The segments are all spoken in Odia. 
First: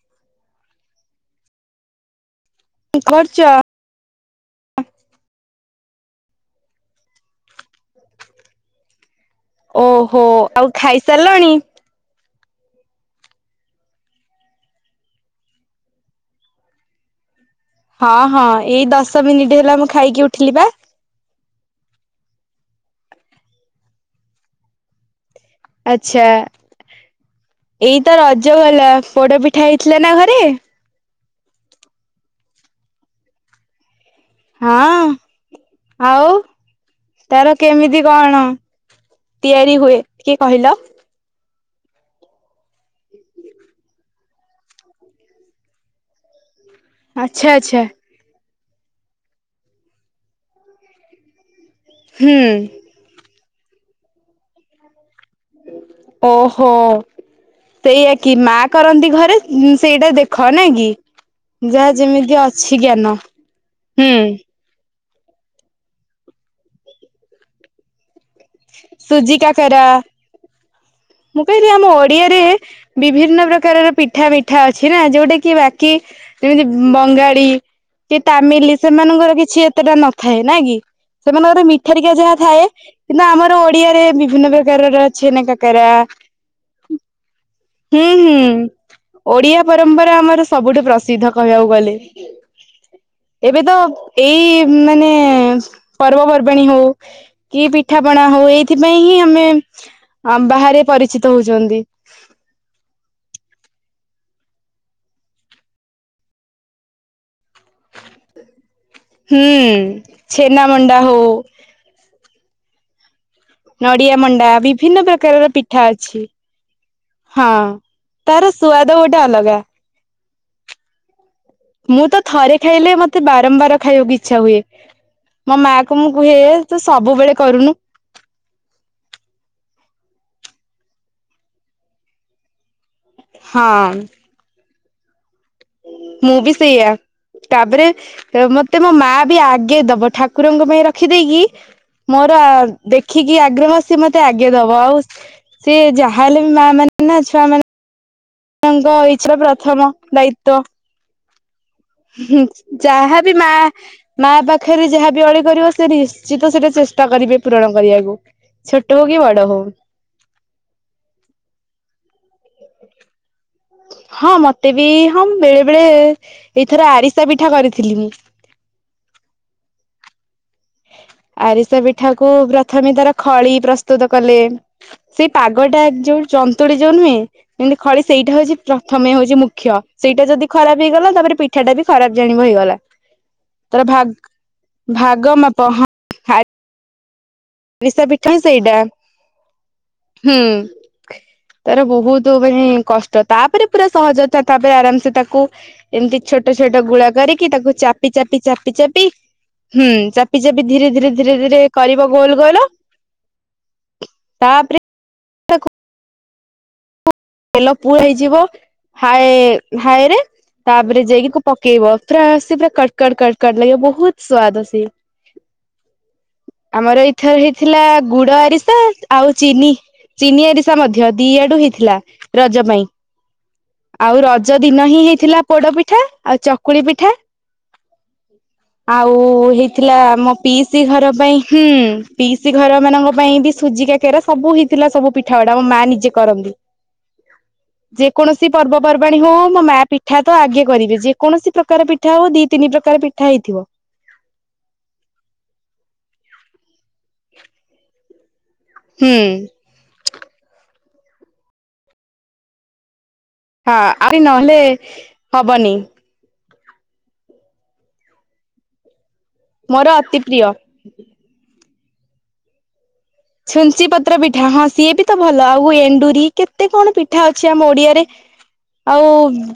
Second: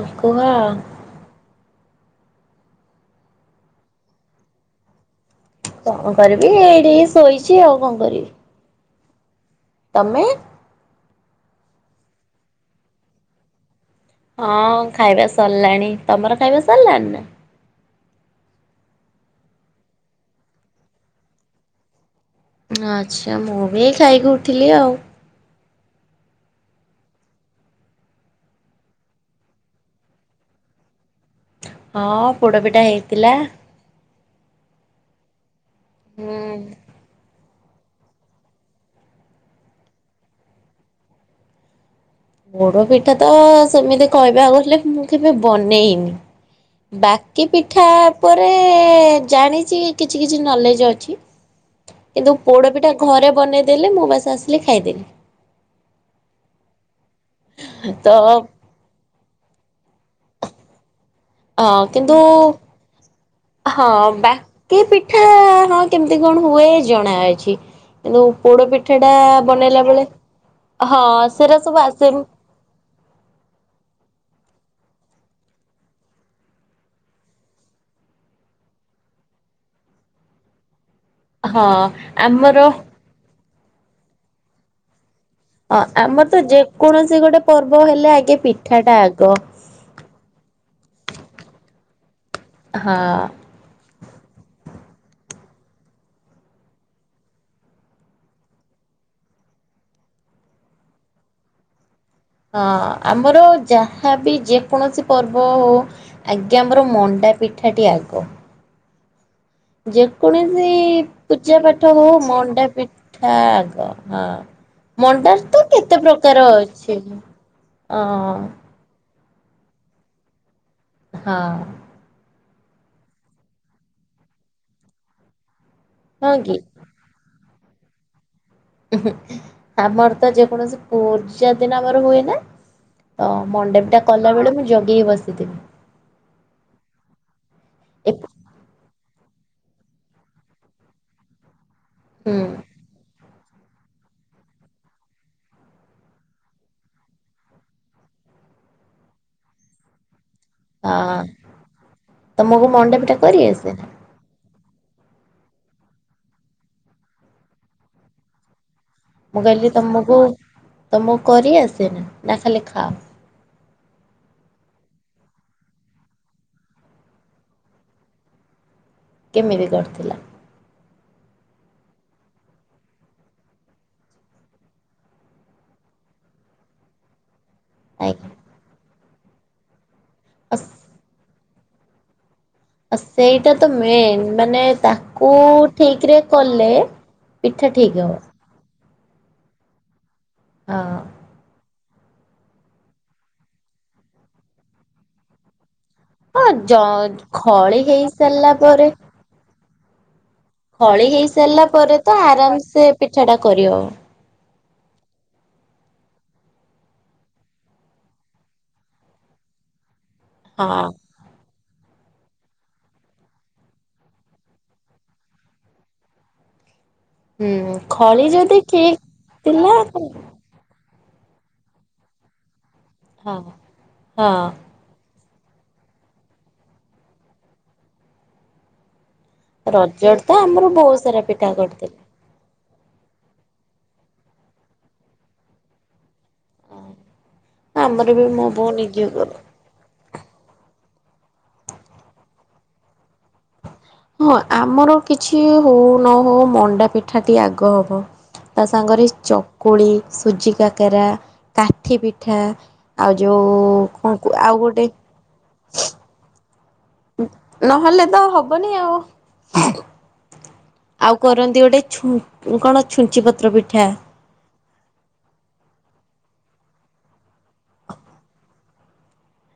ଅ କୁହ? କଣ କରୁଚ? କଣ କରିବି। ଏଇଟିକେ ଶୋଇଛି ଆଉ କଣ କରିବି। ଓହୋ ତମେ? ଆଉ ଖାଇସାରିଲଣି? ହଁ ଖାଇବା ସରିଲାଣି। ତମର ଖାଇବା ସରିଲାଣି ନା। ହଁ ହଁ ଏଇ ଦଶ ମିନିଟ୍ ହେଲା ମୁଁ ଖାଇକି ଉଠିଲି ବା। ଆଚ୍ଛା ମୁଁ ବି ଏ ଖାଇକି ଉଠଲି ଆଉ। ଆଛା ଏଇତ ରଜ ଗଲା। ପୋଡ଼ ପିଠା ହେଇଥିଲା ନା ଘରେ? ହଁ ପୋଡପିଠା ହେଇଥିଲା। ହଁ ଆଉ ହୁଁ ତାର କେମିତି କଣ ତିଆରି ହୁଏ ଟିକେ କହିଲ? ପୋଡ଼ ପିଠା ତ ସେମିତି କହିବାକୁ ଗଲେ ମୁଁ କେବେ ବନେଇନି। ବାକି ଆଚ୍ଛା ଆଚ୍ଛା ପିଠା ଉପରେ ଜାଣିଛି କିଛି କିଛି ନଲେଜ ଅଛି। କିନ୍ତୁ ହୁଁ ପୋଡ଼ପିଠା ଘରେ ବନେଇଦେଲେ ମୁଁ ବାସ ଆସିଲେ ଖାଇଦେବି। ଓହୋ ତ ସେଇଆ କି ମା କରନ୍ତି ଘରେ ସେଇଟା ଦେଖ ନାଇ କି ହଁ ଯାହା ଯେମିତି କିନ୍ତୁ ଅଛି ଜ୍ଞାନ ହଁ ହୁଁ ବାକି ପିଠା ହଁ କେମତି କଣ ହୁଏ ଜଣା ଅଛି। ଓ ପୋଡ ପିଠା ଟା ସୁଜି ବନେଇଲା କାକରା ବେଳେ ହଁ ମୁଁ ସେରା କହିଲି ସବୁ ଆମ ଆସେ ଓଡିଆରେ ବିଭିନ୍ନ ପ୍ରକାରର ପିଠା ମିଠା ଅଛି ନା ଯୋଉଟା କି ବାକି ଯେମିତି ବଙ୍ଗାଳି। କି ତାମିଲ ସେମାନଙ୍କର କିଛି ଏତେଟା ନଥାଏ ନାଇଁକି? ସେମାନଙ୍କର ହଁ ମିଠାରିକା ଯାହା ଆମର ଥାଏ। କିନ୍ତୁ ଆମର ଓଡିଆରେ ବିଭିନ୍ନ ପ୍ରକାର ଛେନକା ହଁ ଆମର ତ ଯେକୌଣସି ଗୋଟେ ପର୍ବ ହୁଁ ହେଲେ ଆଗେ ହୁଁ ପିଠାଟା ଆଗ। ଓଡିଆ ପରମ୍ପରା ଆମର ସବୁଠୁ ପ୍ରସିଦ୍ଧ କହିବାକୁ ଗଲେ। ହଁ। ଏବେ ତ ଏଇ ମାନେ ପର୍ବ ପର୍ବାଣୀ ହୋଉ କି ପିଠାପଣା ହଉ ଏଇଥିପାଇଁ ହିଁ ଆମେ ବାହାରେ ପରିଚିତ ହଉଛନ୍ତି। ହଁ ଆମର ଯାହା ବି ଯେକୌଣସି ପର୍ବ ହଉ ଆଜ୍ଞା ଆମର ମଣ୍ଡା ପିଠାଟି ଆଗ। ହୁଁ ଛେନା ଯେକୌଣସି ମଣ୍ଡା ହଉ। ପୂଜା ପାଠ ହଉ ମଣ୍ଡା ପି ଠା ଆଗ ନଡିଆ ହ ମଣ୍ଡା ବିଭିନ୍ନ ମଣ୍ଡା ପ୍ରକାରର ତ ପିଠା କେତେ ଅଛି ପ୍ରକାର ଅଛି। ହଁ ଅ ତାର ସୁଆଦ ଗୋଟେ ଅଲଗା। ହଁ। ମୁଁ ତ ଥରେ ଖାଇଲେ ମତେ ବାରମ୍ବାର ଖାଇବାକୁ ଇଛା ହୁଏ। ମୋ ମା କୁ ମୁଁ ହଁ କୁହେ କି ତୁ ସବୁବେଳେ କରୁନୁ। ଆମର ତ ଯେକୌଣସି ପୂଜା ଦିନ ଆମର ହୁଏ ନା। ତ ହଁ ମଣ୍ଡା ପିଠା କଲା ବେଳେ, ମୁଁ ଜଗିିକି ବସିଥିବି। ମୁଁ ବି ସେଇଆ। ତାପରେ, ଏ ମତେ ମୋ ମା ବି ଆଗେ ଦବ, ଠାକୁରଙ୍କ ପାଇଁ ରଖିଦେଇକି ହୁଁ ମୋର ଦେଖି ଦେଖିକି ଆଗ୍ରହ ସେ ମତେ ଆଗେ ଦବ, ଆଉ ସିଏ ଯାହା ହେଲେ ବି ମା'' ମାନେ ନା ଛୁଆ ମାନେ ଛୁଆଙ୍କ ଇଛା, ପ୍ରଥମ ଦାୟିତ୍ଵ। ଆଁ। ହି ହି! ଯାହାବି ମା ଆସେ ନା ମା ପାଖରେ ଯାହା ବି ଅଳି କରିବ, ସେ ନିଶ୍ଚିତ ସେଟା ଚେଷ୍ଟା କରିବେ ପୂରଣ କରିବାକୁ। ଛୋଟ ହଉ, କି ବଡ ହଉ। ମୁ କୋଉ ତମ କୁ କରି ଆସେ, ନା ଖାଲି ଖାଅ? ହଁ ମତେ ବି ହଁ ବେଳେ ବେଳେ ଏଇଥର ଆରିସା ପିଠା କରିଥିଲି। କେମିତି କରିଥିଲ? ଆରିସା ପିଠା କୁ ପ୍ରଥମେ, ତାର ଖଳି ପ୍ରସ୍ତୁତ କଲେ ସେଇ ପାଗ ଟା, ଯୋଉ ଚନ୍ତୁଳି ଯୋଉ ନୁହେଁ। ଏମତି ଖଳି ଆଜ୍ଞା ସେଇଟା ହଉଛି ପ୍ରଥମେ ହଉଛି ମୁଖ୍ୟ, ସେଇଟା ଯଦି ଅସ୍ ଖରାପ ହେଇଗଲା ତାପରେ ପିଠ ସେଟା ବି ଖରାପ ଜାଣିବ ହେଇଗଲା। ସେଇଟା ତ ତାର ଭାଗ ମେନ୍, ମାନେ ଭାଗ ତାକୁ ମାପ ଠିକ ରେ କଲେ ପିଠା ଠିକ ହବ ଆରିଶାପିଠା ସେଇଟା, ହୁଁ! ତାର ବହୁତ ମାନେ କଷ୍ଟ, ତାପରେ ପୁରା ସହଜ ତାପରେ ଆରାମସେ ତାକୁ ଏମିତି ହଁ ହଁ ଜ ଛୋଟ-ଛୋଟ ଗୁଳା କରିକି, ତାକୁ ଖଳି ହେଇସାରିଲା ଚାପି-ଚାପି-ଚାପି- ପରେ ଚାପି, ହୁଁ ଚା ଚାପି ବି ଧୀରେ-ଧୀରେ-ଧୀରେ-ଧୀରେ କରିବ ଗୋଲ ଗୋଲ ଆରାମସେ ପିଠା ଟା କରି ହବ। ତାପରେ ତାକୁ ତେଲ ପୁ ହେଇଯିବ ହାଏ ହାଏରେ ହଁ ତାପରେ ଯାଇକି ପ ପକେଇବ ପୁରା ସେ ପୁରା କଟ-କଟ-କଟ-କଟ ଲାଗିବ ବହୁତ, ସୁଆଦ ସିଏ। ଆମର ଏଇଥର ହୁଁ ହେଇଥିଲା ଖଳି ଗୁଡ ଯଦି ଆରିସା ଠିକ ଆଉ ଚିନି, ଥିଲା ହଁ ଚିନି ଆରିସା। ଷା ମଧ୍ୟ, ଦିଆଡୁ ହେଇଥିଲା ରଜ ପାଇଁ। ହଁ। ଆଉ ରଜ ଦି ନ ହିଁ ହେଇଥିଲା, ପୋଡ ପିଠା ଆଉ ଚକୁଳି ପିଠା ଆଉ ହେଇଥିଲା ରଜରେ ତ ମୋ ଆମର ପିଇସି ବହୁତ ଘର ସାରା ପାଇଁ ପିଠା ହୁଁ। କରିଥିଲେ। ପିଇସି ଘର ମାନଙ୍କ ପାଇଁ ବି, ସୁଜି କାକେରା ସବୁ ହେଇଥିଲା, ସବୁ ପିଠା ଗୁଡା ମୋ ମା ନିଜେ କରନ୍ତି। ଓ ଆମର ବି ମୁଁ ପର୍ବପର୍ବାଣି ହଉ ମୋ ମା ପିଠା ତ ଆଗେ କରିବେ, ଯେକୌଣସି ପ୍ରକାର ପିଠା ହଉ ଦି, ତିନି ପ୍ରକାର ପିଠା ହେଇଥିବ। ହଁ ଆମର କିଛି ହଉ ନ ହଉ, ମଣ୍ଡା ପିଠାଟି ଆଗ ହବ। ତା ସାଙ୍ଗରେ ହୁଁ ଚକୁଳି, ସୁଜି କାକରା, କାଠି ପିଠା। ଆଉ ଯୋଉ ହଁ ଆରେ କନ୍ତି ନହେଲେ ଆଉ ଗୋଟେ ହବନି। ନହେଲେ ତ ହବନି ଆଉ। ମୋର ଅତି ପ୍ରିୟ। ଆଉ କରନ୍ତି ଗୋଟେ ଛୁ କଣ ଛୁଞ୍ଚି ପତ ଛୁଞ୍ଚି ପତ୍ ପତ୍ର ପିଠା, ହଁ ସିଏ ବି ତ ଭଲ, ଆଉ ଏଣ୍ଡୁରି କେତେ କଣ ପିଠା ଅଛି ଆମ ଓଡିଆରେ। ଆଉ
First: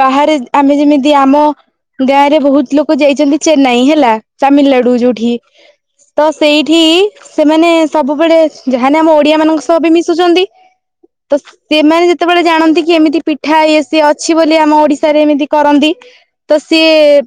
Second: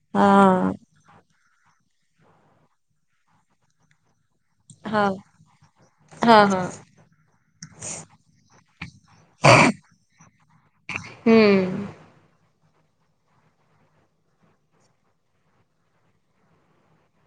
ବାହାରେ, ହଁ। ଆମେ ଯେମିତି ଆମ ଗାଁ ରେ ବହୁତ ଲୋକ ଯାଇଛନ୍ତି ଚେନ୍ନାଇ ହେଲା ତାମିଲନାଡୁ ହଁ ଯୋଉଠି, ତ ହଁ ହଁ ସେଇଠି ସେମାନେ ସବୁବେଳେ ଯାହାଲେ ଆମ ଓଡିଆ ମାନଙ୍କ ସହ ବି ମିଶୁଛନ୍ତି ତ ହୁଁ ସେମାନେ ଯେତେବେଳେ ଜାଣନ୍ତି କି ଏମିତି ପିଠା ଏ ସିଏ ଅଛି ବୋଲି ଆମ ଓଡିଶାରେ ଏମିତି କରନ୍ତି ତ ସିଏ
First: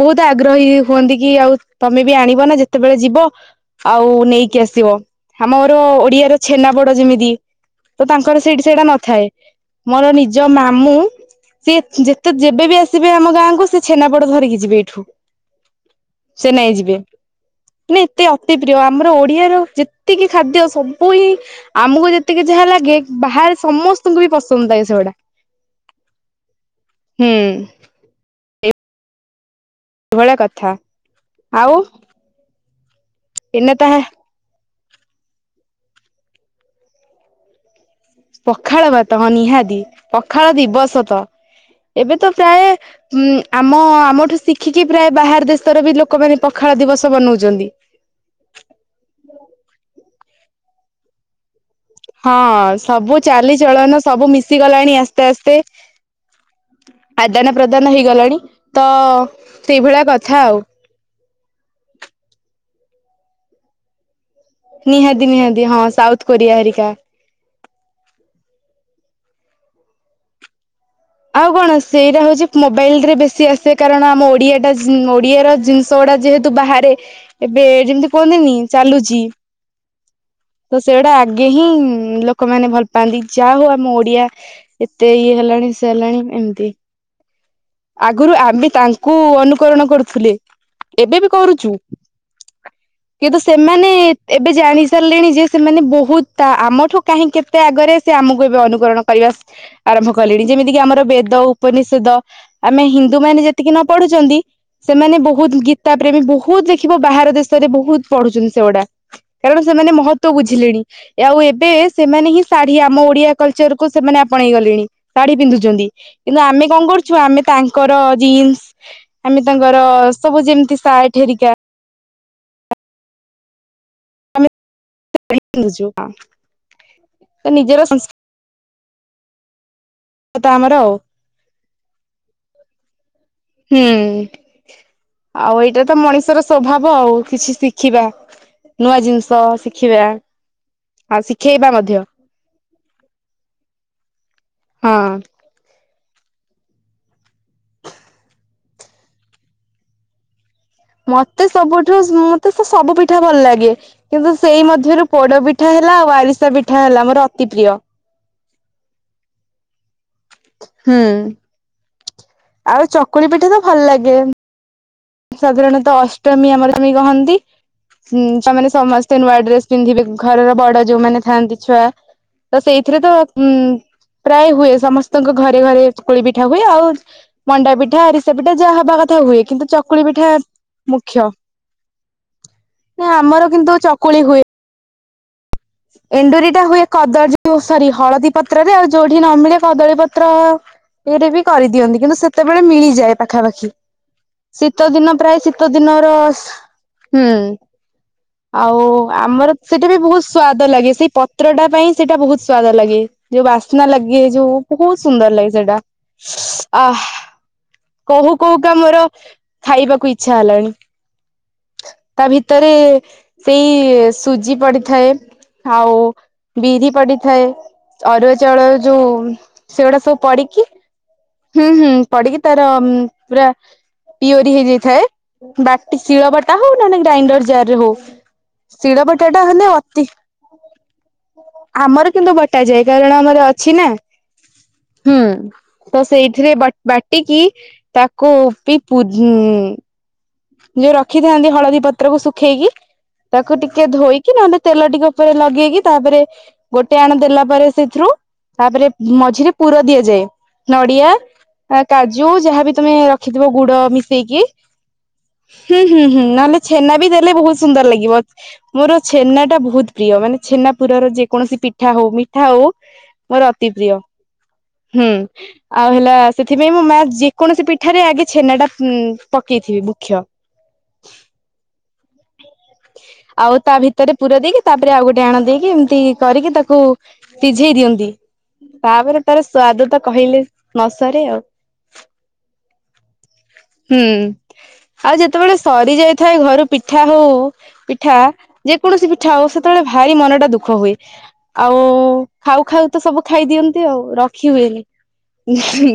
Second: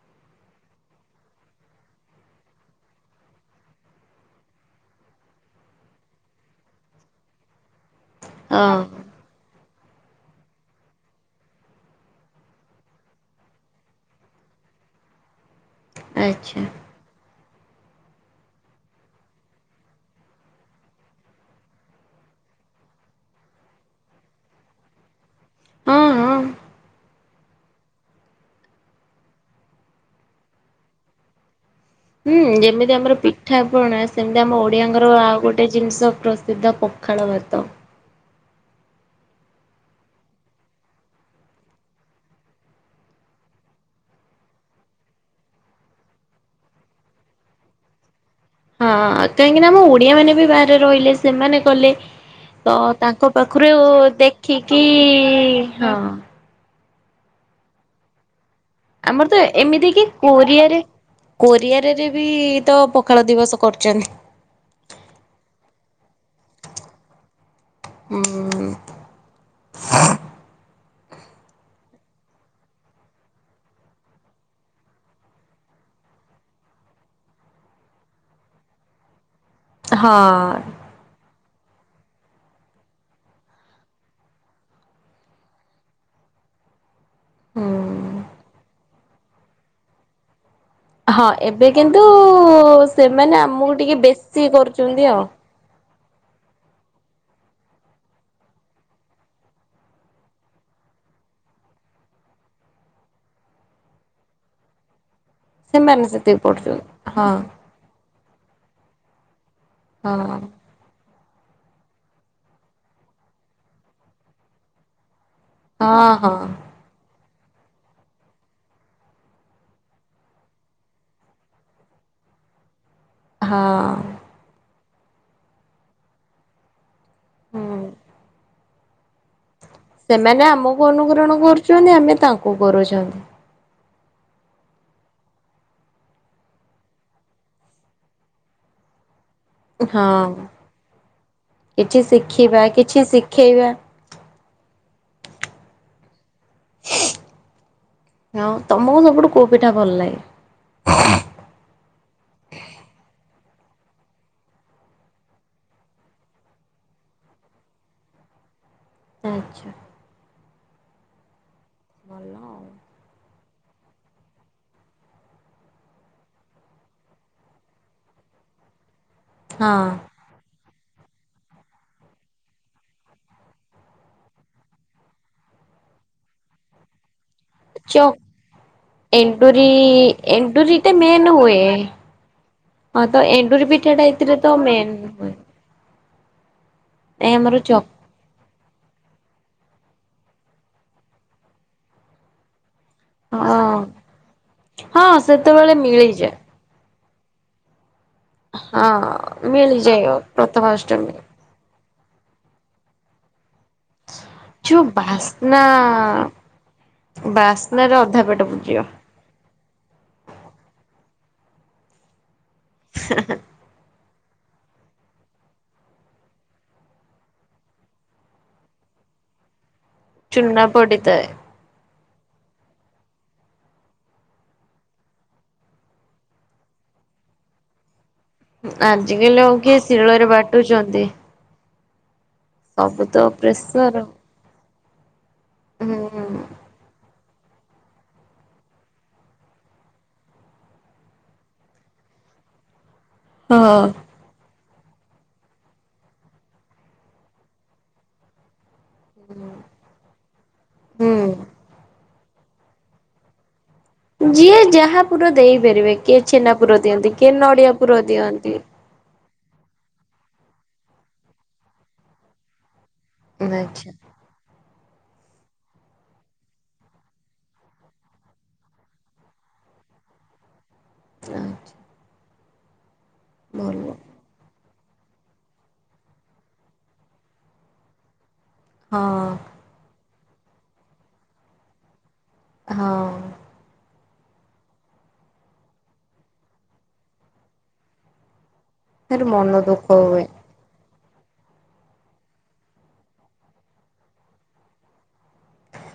ବହୁତ ଆଗ୍ରହୀ ହୁଅନ୍ତି କି ଆଉ ତମେ ବି ଆଣିବ ନା ଯେତେବେଳେ ଯିବ ଆଉ ନେଇକି ଆସିବ। ଆମର ଓଡିଆର ଛେନା ପୋଡ ଯେମିତି ତ ତାଙ୍କର ସେଇଠି ହଁ ସେଇଟା ନଥାଏ ମୋର ନିଜ ମାମୁଁ ସେ ଯେତେ ଯେବେ ବିି ଆସିବେ ଆମ ଗାଁକୁ ସେ ଛେନାପୋଡ ଧରିକି ଯିବେ ଏଠୁ ସେ ଆଚ୍ଛା ନାଇ ଯିବେ ନା ଏତେ ଅତି ପ୍ରିୟ ଆମର ଓଡିଆର ଯେ ଏତିକି ଖାଦ୍ୟ ସବୁ ହିଁ ଆମକୁ ଯେତିକି ଯାହା ଲାଗେ ବାହାରେ ସମସ୍ତଙ୍କୁ ବି ପସନ୍ଦ ଲାଗେ ସେଗୁଡା ହଁ ହଁ ହୁଁ ଭଳିଆ କଥା ଆଉ ହୁଁ ଯେମିତି ଆମର ଏଇନା ପିଠାପଣା ତାହା ସେମ ଆମ ଓଡିଆଙ୍କର ଆଉ ଗୋଟେ ଜିନିଷ ପ୍ରସିଦ୍ଧ ପଖାଳ ଭାତ ପଖାଳ ଭାତ ହଁ ନିହାତି ପଖାଳ ଦିବସ ତ ଏବେ ତ ପ୍ରାୟ ଉଁ ଆମ ଆମଠୁ ଶିଖିକି ପ୍ରାୟ ବାହାର ଦେଶର ବି ଲୋକମାନେ ପଖାଳ ଦିବସ ବନଉଛନ୍ତି ହଁ କାହିଁକି ନା ଆମ ଓଡିଆ ମାନେ ବି ବାହାରେ ରହିଲେ ସେମାନେ କଲେ ହଁ ତ ସବୁ ତାଙ୍କ ପାଖରୁ ଚାଲିଚଳନ ସବୁ ମିଶି ଦେଖିକି ଗଲାଣି ଆସ୍ତେ ଆସ୍ତେ ହଁ ଆଦାନ ପ୍ରଦାନ ହେଇଗଲାଣି ତ ଆମର ତ ଏମିତି କି ସେଇଭଳିଆ କଥା ଆଉ କୋରିଆରେ କୋରିଆରରେ ବି ତ ପଖାଳ ଦିବସ କରଛନ୍ତି ନିହାତି ନିହାତି ହଁ ସାଉଥ କୋରିଆ ହେରିକା ଉଁ ଉଁ। ଆଉ କଣ ସେଇଟା ହଉଛି ମୋବାଇଲ ରେ ବେଶୀ ଆସେ କାରଣ ଆମ ଓଡିଆଟା ଓଡିଆର ଜିନିଷ ସଡା ଯେହେତୁ ବାହାରେ ଏବେ ଯେମିତି କୁହନ୍ତିନି ଚାଲୁଛି ହଁ। ତ ସେଗୁଡା ଆଗେ ହିଁ ଲୋକମାନେ ଭଲ ପାଆନ୍ତି ଯାହା ହଉ ଆମ ଓଡିଆ ଏତେ ଇଏ ହେଲାଣି ସେ ହେଲାଣି ଏମିତି ହୁଁ ଆଗରୁ ଆମେ ତାଙ୍କୁ ଅନୁକରଣ କରୁଥିଲେ ଏବେ ବି ହଁ କରୁଚୁ କିନ୍ତୁ ସେମାନେ କିନ୍ତୁ ଆମକୁ ସେମାନେ ଟିକେ ବେଶୀ ଏବେ ଜାଣି କରୁଛନ୍ତି ଆଉ। ସାରିଲେଣି ଯେ ସେମାନେ ବହୁତ ଆମଠୁ କାହିଁ କେତେ ଆଗରେ ସେ ଆମକୁ ଏବେ ଅନୁକରଣ କରିବା ଆରମ୍ଭ କଲେଣି। ଯେମିତି କିି ଆମର ବେଦ, ଉପନିଷେଦ ଆମେ ହିନ୍ଦୁମାନେ ଯେତିକି ନ ପଢୁଛନ୍ତି ସେମାନେ ବହୁତ ଗୀତା ସେମାନେ ପ୍ରେମୀ, ସେତିକି ବହୁତ ପଢୁଛନ୍ତି ଦେଖିବ ବାହାର ହଁ ଦେଶରେ ବହୁତ ପଢୁଛନ୍ତି ସେଗୁଡା। କାରଣ ସେମାନେ ହଁ ମହତ୍ତ୍ୱ ବୁଝିଲେଣି। ଆଉ ଏବେ ସେମାନେ ହିଁ ଶାଢୀ ଆମ ଓଡିଆ କଲଚରକୁ ସେମାନେ ଆପଣେଇ ଗଲେଣି। ଶାଢୀ ପିନ୍ଧୁ ଚନ୍ତି। ହଁ ହଁ। କିନ୍ତୁ ଆମେ କଣ କରୁଛୁ ଆମେ ତାଙ୍କର ଜିନ୍ସ, ଆମେ ତାଙ୍କର ସବୁ ଯେମିତି ସାର୍ଟ ହେରିକା ହଁ। ଆମେ [unintelligible] ପିନ୍ଧୁଚୁ ହଁ। ହୁଁ। ନିଜର ସେମାନେ କଥା ଆମର ଆମକୁ ଆଉ। ଅନୁକରଣ କରୁଛନ୍ତି ଆମେ ତାଙ୍କୁ କରୁଛନ୍ତି। ହୁଁ। ଆଉ ଏଇଟା ତ ମଣିଷର ସ୍ୱଭାବ ଆଉ। କିଛି ଶିଖିବା, ନୂଆ ଜିନିଷ ଶିଖିବା। ହଁ। ଆଉ ଶିଖେଇବା ମଧ୍ୟ କିଛି ଶିଖିବା, କିଛି ଶିଖେଇବା ହଁ। ହଁ ତମୁକୁ ସବୁଠୁ କୋଉ ପିଠା ଭଲ ଲାଗେ? ମତେ ସବୁଠୁ, ମତେ ତ ସବୁ ପିଠା ଭଲ ଲାଗେ। କିନ୍ତୁ ସେଇ ମଧ୍ୟରୁ ପୋଡ ପିଠା ହେଲା ଆଉ ଆରିସା ପିଠା ହେଲା ମୋର ଅତି ପ୍ରିୟ। ହୁଁ, ଆଚ୍ଛା। ହୁଁ। ଆଉ ଚକୁଳି ପିଠା ତ ଭଲ ଲାଗେ। ସାଧାରଣତଃ ଅଷ୍ଟମୀ ଆମର ସେମି କହନ୍ତି, ଉମ୍ ତାମାନେ ସମସ୍ତେ ନୂଆ ଡ୍ରେସ ହଁ ପିନ୍ଧିବେ ଘରର ବଡ ଯୋଉମାନେ ଥାଆନ୍ତି ଛୁଆ, ତ ସେଇଥିରେ ତ ଉମ୍ ପ୍ରାୟ ହୁଏ। ସମସ୍ତଙ୍କ ଘରେ ଘରେ ଚକୁଳି ପିଠା ହୁଏ ଆଉ ମଣ୍ଡା ପିଠା, ଆରିସା ପିଠା, ଯାହା ହବା କଥା ହୁଏ। କିନ୍ତୁ ଚକୁ ଇ ଏଣ୍ଡୁରିଟା ମେନ ହୁଏ ହଁ ନା ତ ଆମର ଏଣ୍ଡୁରି କିନ୍ତୁ ପିଠାଟା ଏଥିରେ ତ ମେନ୍। ମୋ ପାଇଁ ଏଣ୍ଡୁରିଟା ହୁଏ କଦଳୀ ଯୋଉ ଚ ସରି ହଳଦୀ ପତ୍ରରେ ଆଉ, ଯୋଉଠି ନ ମିଳେ କଦଳୀ ପତ୍ର ଇଏରେ ବି କରିଦିଅନ୍ତି କିନ୍ତୁ ସେତେବେଳେ ମିଳିଯାଏ। ପାଖାପାଖି। ହଁ ଶୀତଦିନ ହଁ ପ୍ରାୟ ସେତେବେଳେ ଶୀତଦିନର ମିଳିଯାଏ ହୁଁ। ଆଉ ହଁ ଆମର ସେଟା ବି ମିଳିଯାଏ ବହୁତ ସ୍ଵାଦ ଲାଗେ, ସେଇ ପ୍ରଥମାଷ୍ଟମୀ ପତ୍ରଟା ପାଇଁ ସେଟା ବହୁତ ସୁଆଦ ଲାଗେ। ଯୋଉ ବାସ୍ନା ଲାଗେ ଯୋଉ ବହୁତ ସୁନ୍ଦର ଲାଗେ ସେଟା। ଉଁ ଆଃ। ବାସ୍ନାରେ ଅଧା କହୁ ପେଟ କହୁକା ପୁରିଯିବ। ମୋର ଖାଇବାକୁ ଇଚ୍ଛା ହେଲାଣି। ତା ଭିତରେ ସେଇ ସୁଜି ପଡ଼ିଥାଏ ଆଉ ବିରି ପଡିଥାଏ, ଅରୁଆ ଚାଉଳ ଯୋଉ ସେଗୁଡା ସବୁ ଚୁନା ପଡିକି, ପଡିଥାଏ ହୁଁ ହୁଁ। ପଡିକି ତାର ଉମ୍ ପୁରା ପିଓରି ହେଇଯାଇଥାଏ, ବାଟିକି ଶିଳ ବଟା ହଉ ନହେନେ ଗ୍ରାଇଣ୍ଡର ଜାରରେ ହଉ ଶିଳ ଆଜିକାଲି ବଟାଟା ଆଉ ହେଲେ କିଏ ଅ ଶିଳରେ ବାଟୁଚନ୍ତି? ଆମର କିନ୍ତୁ ବଟାଯାଏ। କାରଣ ଆମର ଅଛି ନା ପ୍ରେସର ହୁଁ। ହୁଁ ତ ସେଇଥିରେ ବଟ୍ ବାଟ୍ ଟିକି, ତାକୁ ବି ପୁ ଉମ୍ ଯୋଉ ରଖିଥାନ୍ତି ହଳଦୀ ପତ୍ରକୁ ଶୁଖେଇକି, ତାକୁ ହଁ ଟିକେ ଧୋଇକି କି, ନହେଲେ ତେଲ ଟିକେ ଉପରେ ଲଗେଇକି, ତାପରେ ଗୋଟେ ଆଣ ଦେଲା ପରେ ସେଥିରୁ, ତାପରେ ମଝିରେ ପୁର ଦିଆଯାଏ। ନଡିଆ, ହୁଁ କାଜୁ, ଯାହାବି ତମେ ରଖିଥିବ ଗୁଡ ମି ଯିଏ ଯାହା ପୁର ଦେଇପାରିବେ କିଏ ହୁଁ ଛେନା ନହେଲେ ପୁର ବି ଦିଅନ୍ତି ଦେଲେ କିଏ ବହୁତ ନଡିଆ ସୁନ୍ଦର ପୁର ଲାଗିବ। ଦିଅନ୍ତି। ମୋର ଛେନା ଟା ବହୁତ ପ୍ରିୟ ମାନେ ଛେନା ପୁରର ଯେକୌଣସି ପିଠା ହଉ ମିଠା ହଉ ମୋର ଅତି ପ୍ରିୟ ଆଚ୍ଛା ହୁଁ। ଆଉ ହେଲା ସେଥିପାଇଁ ମୋ ମା ଯେକୌଣସି ପିଠାରେ ଆଗେ ଛେନାଟା ଉ ପକେଇଥିବେ। କ୍ଷ। ଆଛା [inaudible] ଆଉ ତା ଭିତରେ ପୁର ଦେଇକି ତାପରେ ଆଉ ଗୋଟେ ଆଣ ଦେଇକି ଏମିତି କରିକି ତାକୁ ସିଝେଇ ଦିଅନ୍ତି। ତାପରେ ହଁ ତାର ସ୍ୱାଦ ତ କହିଲେ ନ ସରେ ଆଉ ହଁ। ହୁଁ ଆଉ ଯେତେବେଳେ ସରି ଯାଇଥାଏ ଘରୁ ପିଠା ହଉ ପିଠା ଯେକୌଣସି ମୋର ପିଠା ହଉ ମନ ସେତେବେଳେ ଦୁଃଖ ଭାରି ହୁଏ। ମନଟା ଦୁଃଖ ହୁଏ। ଆଉ ଖାଉ ଖାଉ ତ ସବୁ ଖାଇଦିଅନ୍ତି ଆଉ ରଖି ହୁଏନି।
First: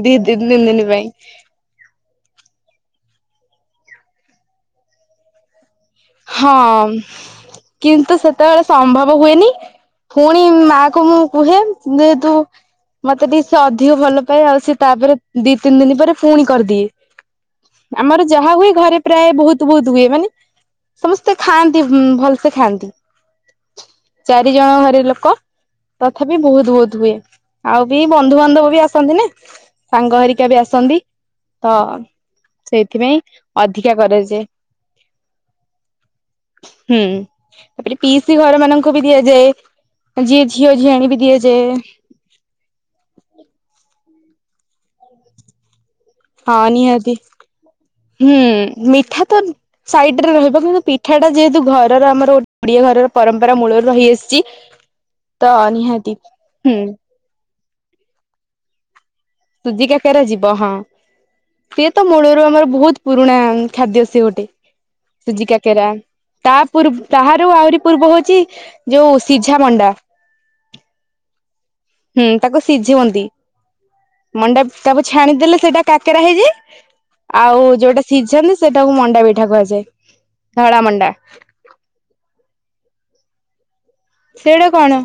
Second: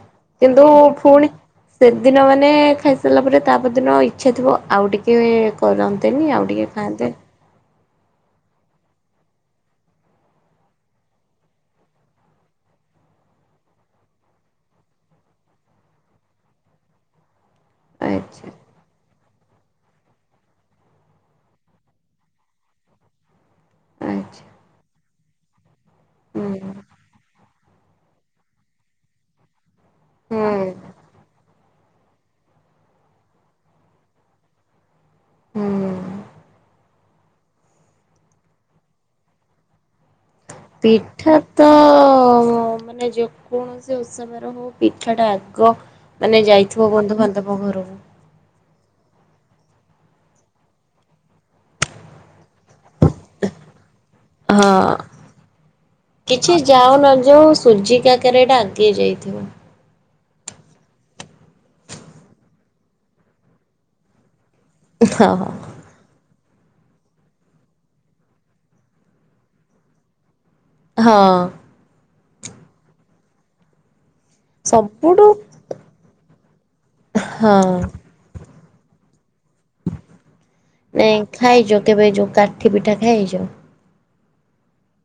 ଦି ତିନି କିନ୍ତୁ ଦିନ ପାଇଁ ଫୁଣି ସେଦିନ ମାନେ ଖାଇସାରିଲା ପରେ ତାପରଦିନ ଇଚ୍ଛା ଥିବ ଆଉ ଟିକେ କରନ୍ତେନି ଆଉ ହଁ ଟିକେ ଖାଆନ୍ତେ କିନ୍ତୁ ସେତେବେଳେ ସମ୍ଭବ ହୁଏନି। ପୁଣି ମାକୁ ମୁଁ କୁହେ ଯେ ତୁ ମତେ ଟିକେ ସେ ଅଧିକ ଭଲ ପାଏ ଆଉ ସେ ତାପରେ ଦି ତିନି ଦିନ ପରେ ପୁଣି କରିଦିଏ। ଆମର ଆଚ୍ଛା ଯାହା ହୁଏ ଘରେ ପ୍ରାୟ ବୋହୁତ ବୋହୁତ ହୁଏ ମାନେ ସମସ୍ତେ ଖାଆନ୍ତି ଭଲସେ ଖାଆନ୍ତି ଆଚ୍ଛା ଚାରି ଜଣ ଘରେ ଲୋକ। ତଥାପି ହୁଁ ବହୁତ ବହୁତ ହୁଏ ଆଉ ବି ବନ୍ଧୁବାନ୍ଧବ ବି ଆସନ୍ତି ନା ସାଙ୍ଗ ହେରିକା ବି ହୁଁ ଆସନ୍ତି ତ ସେଇଥିପାଇଁ ଅଧିକା କରାଯାଏ। ହୁଁ ହୁଁ ତାପରେ ପିଇସି ଘରମାନଙ୍କୁ ବି ଦିଆଯାଏ। ଜିଏ ଝିଅ ଝିଆଣି ବି ପିଠା ଦିଆଯାଏ ତ ମାନେ ଯୋ କୌଣସି ଓଷା ବାର ହଉ ପିଠାଟା ଆଗ ମାନେ ହଁ ଯାଇଥିବ ନିହାତି ବନ୍ଧୁବାନ୍ଧବ ଘରକୁ ହୁଁ ମିଠା ତ ସାଇଡରେ ରହିବ କିନ୍ତୁ ପିଠାଟା ଯେହେତୁ ଘରର ଆମର ଓଡିଆ ଘରର ପରମ୍ପରା ମୂଳରୁ ରହିଆସଛି ହଁ କିଛି ହୁଁ ଯାଉ ନ ଯାଉ ସୁଜି କାକରାଟା ଆଗେ ଯାଇଥିବ। ସୁଜି କାକରା ଯିବ ହଁ ସିଏ ତ ମୂଳରୁ ଆମର ବହୁତ ପୁରୁଣା ଖାଦ୍ୟ ସିଏ ଗୋଟେ ହଁ ହଁ ସୁଜିକା ରା ତା ପୂର୍ ତାହାର ଆହୁରି ପୂର୍ବ ହଉଛି ଯୋଉ ସିଝା ମଣ୍ଡା ହଁ। ହୁଁ ତାକୁ ସିଝନ୍ତି। ମଣ୍ଡା ତାକୁ ସବୁଠୁ ଛାଣିଦେଲେ ସେଇଟା କାକେରା ହେଇଯାଏ ହଁ ଆଉ ଯୋଉଟା ସିଝାନ୍ତି ସେଟାକୁ ମଣ୍ଡା ପିଠା କୁହାଯାଏ। ଧଳା ମଣ୍ଡା ନାଇଁ ଖାଇଛ କେବେ ଯୋଉ କାଠି ପିଠା ଖାଇଛ? ସେଇଟା କଣ?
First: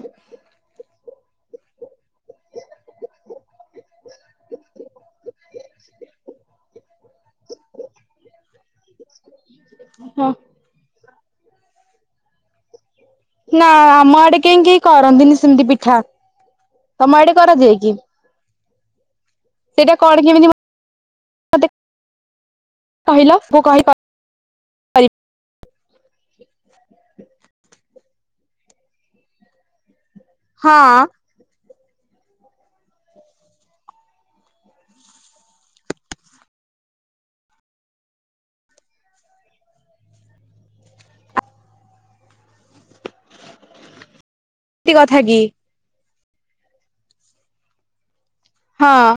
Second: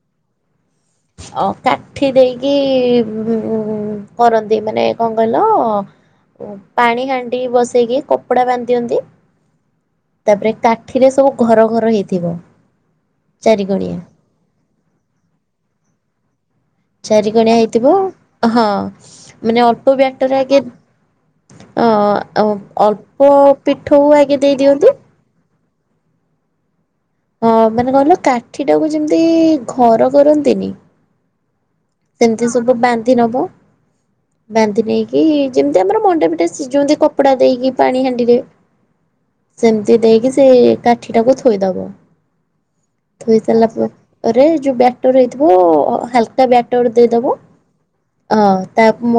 ଅ କାଠି ଦେଇକି ହୁଁ ହୁଁ କରନ୍ତି ମାନେ କଣ କହିଲ ପାଣି ହାଣ୍ଡି ବସେଇକି କପଡା ବାନ୍ଧି ଦିଅନ୍ତି। ହଁ ତାପରେ କାଠିରେ ସବୁ ଘର ଘର ହେଇଥିବ। ନା ଚାରିକଣିଆ ଆମ ଆଡେ କେହି କେହି କରନ୍ତିନି ସେମିତି ପିଠା ତମ ଆଡେ ଚାରିକଣିଆ କରାଯାଏ ହେଇଥିବ କି? ହଁ ମାନେ ଅଲ୍ପ ସେଇଟା କଣ ବ୍ୟାଟର କେମିତି ଆଗେ ମତେ ଅ ଅଳ୍ପ କହିଲ ମୁଁ କହି ପିଠଉକୁ ଆଗେ ଦେଇ ଦିଅନ୍ତୁ ହଁ ମାନେ କହିଲ କାଠିଟାକୁ ଯେମିତି ଘର ହଁ କରନ୍ତିନି ସେମିତି ସବୁ ବାନ୍ଧି ନବ ବାନ୍ଧି ନେଇକି ଯେମିତି ଆମର ମଣ୍ଡା ପିଠା ସିଝଉନ୍ତି କପଡା ଦେଇକି ପାଣି ହାଣ୍ଡିରେ ସେମିତି ଦେଇକି ସେଇ କାଠିଟାକୁ ଥୋଇଦବ। ଥୋଇ ସାରିଲା ପରେ ଯୋଉ ଏମିତି ବ୍ୟାଟର କଥା କି ହେଇଥିବ ହାଲକା ବ୍ୟାଟର ଦେଇଦବ। ଅଁ ତା ହଁ ମୋ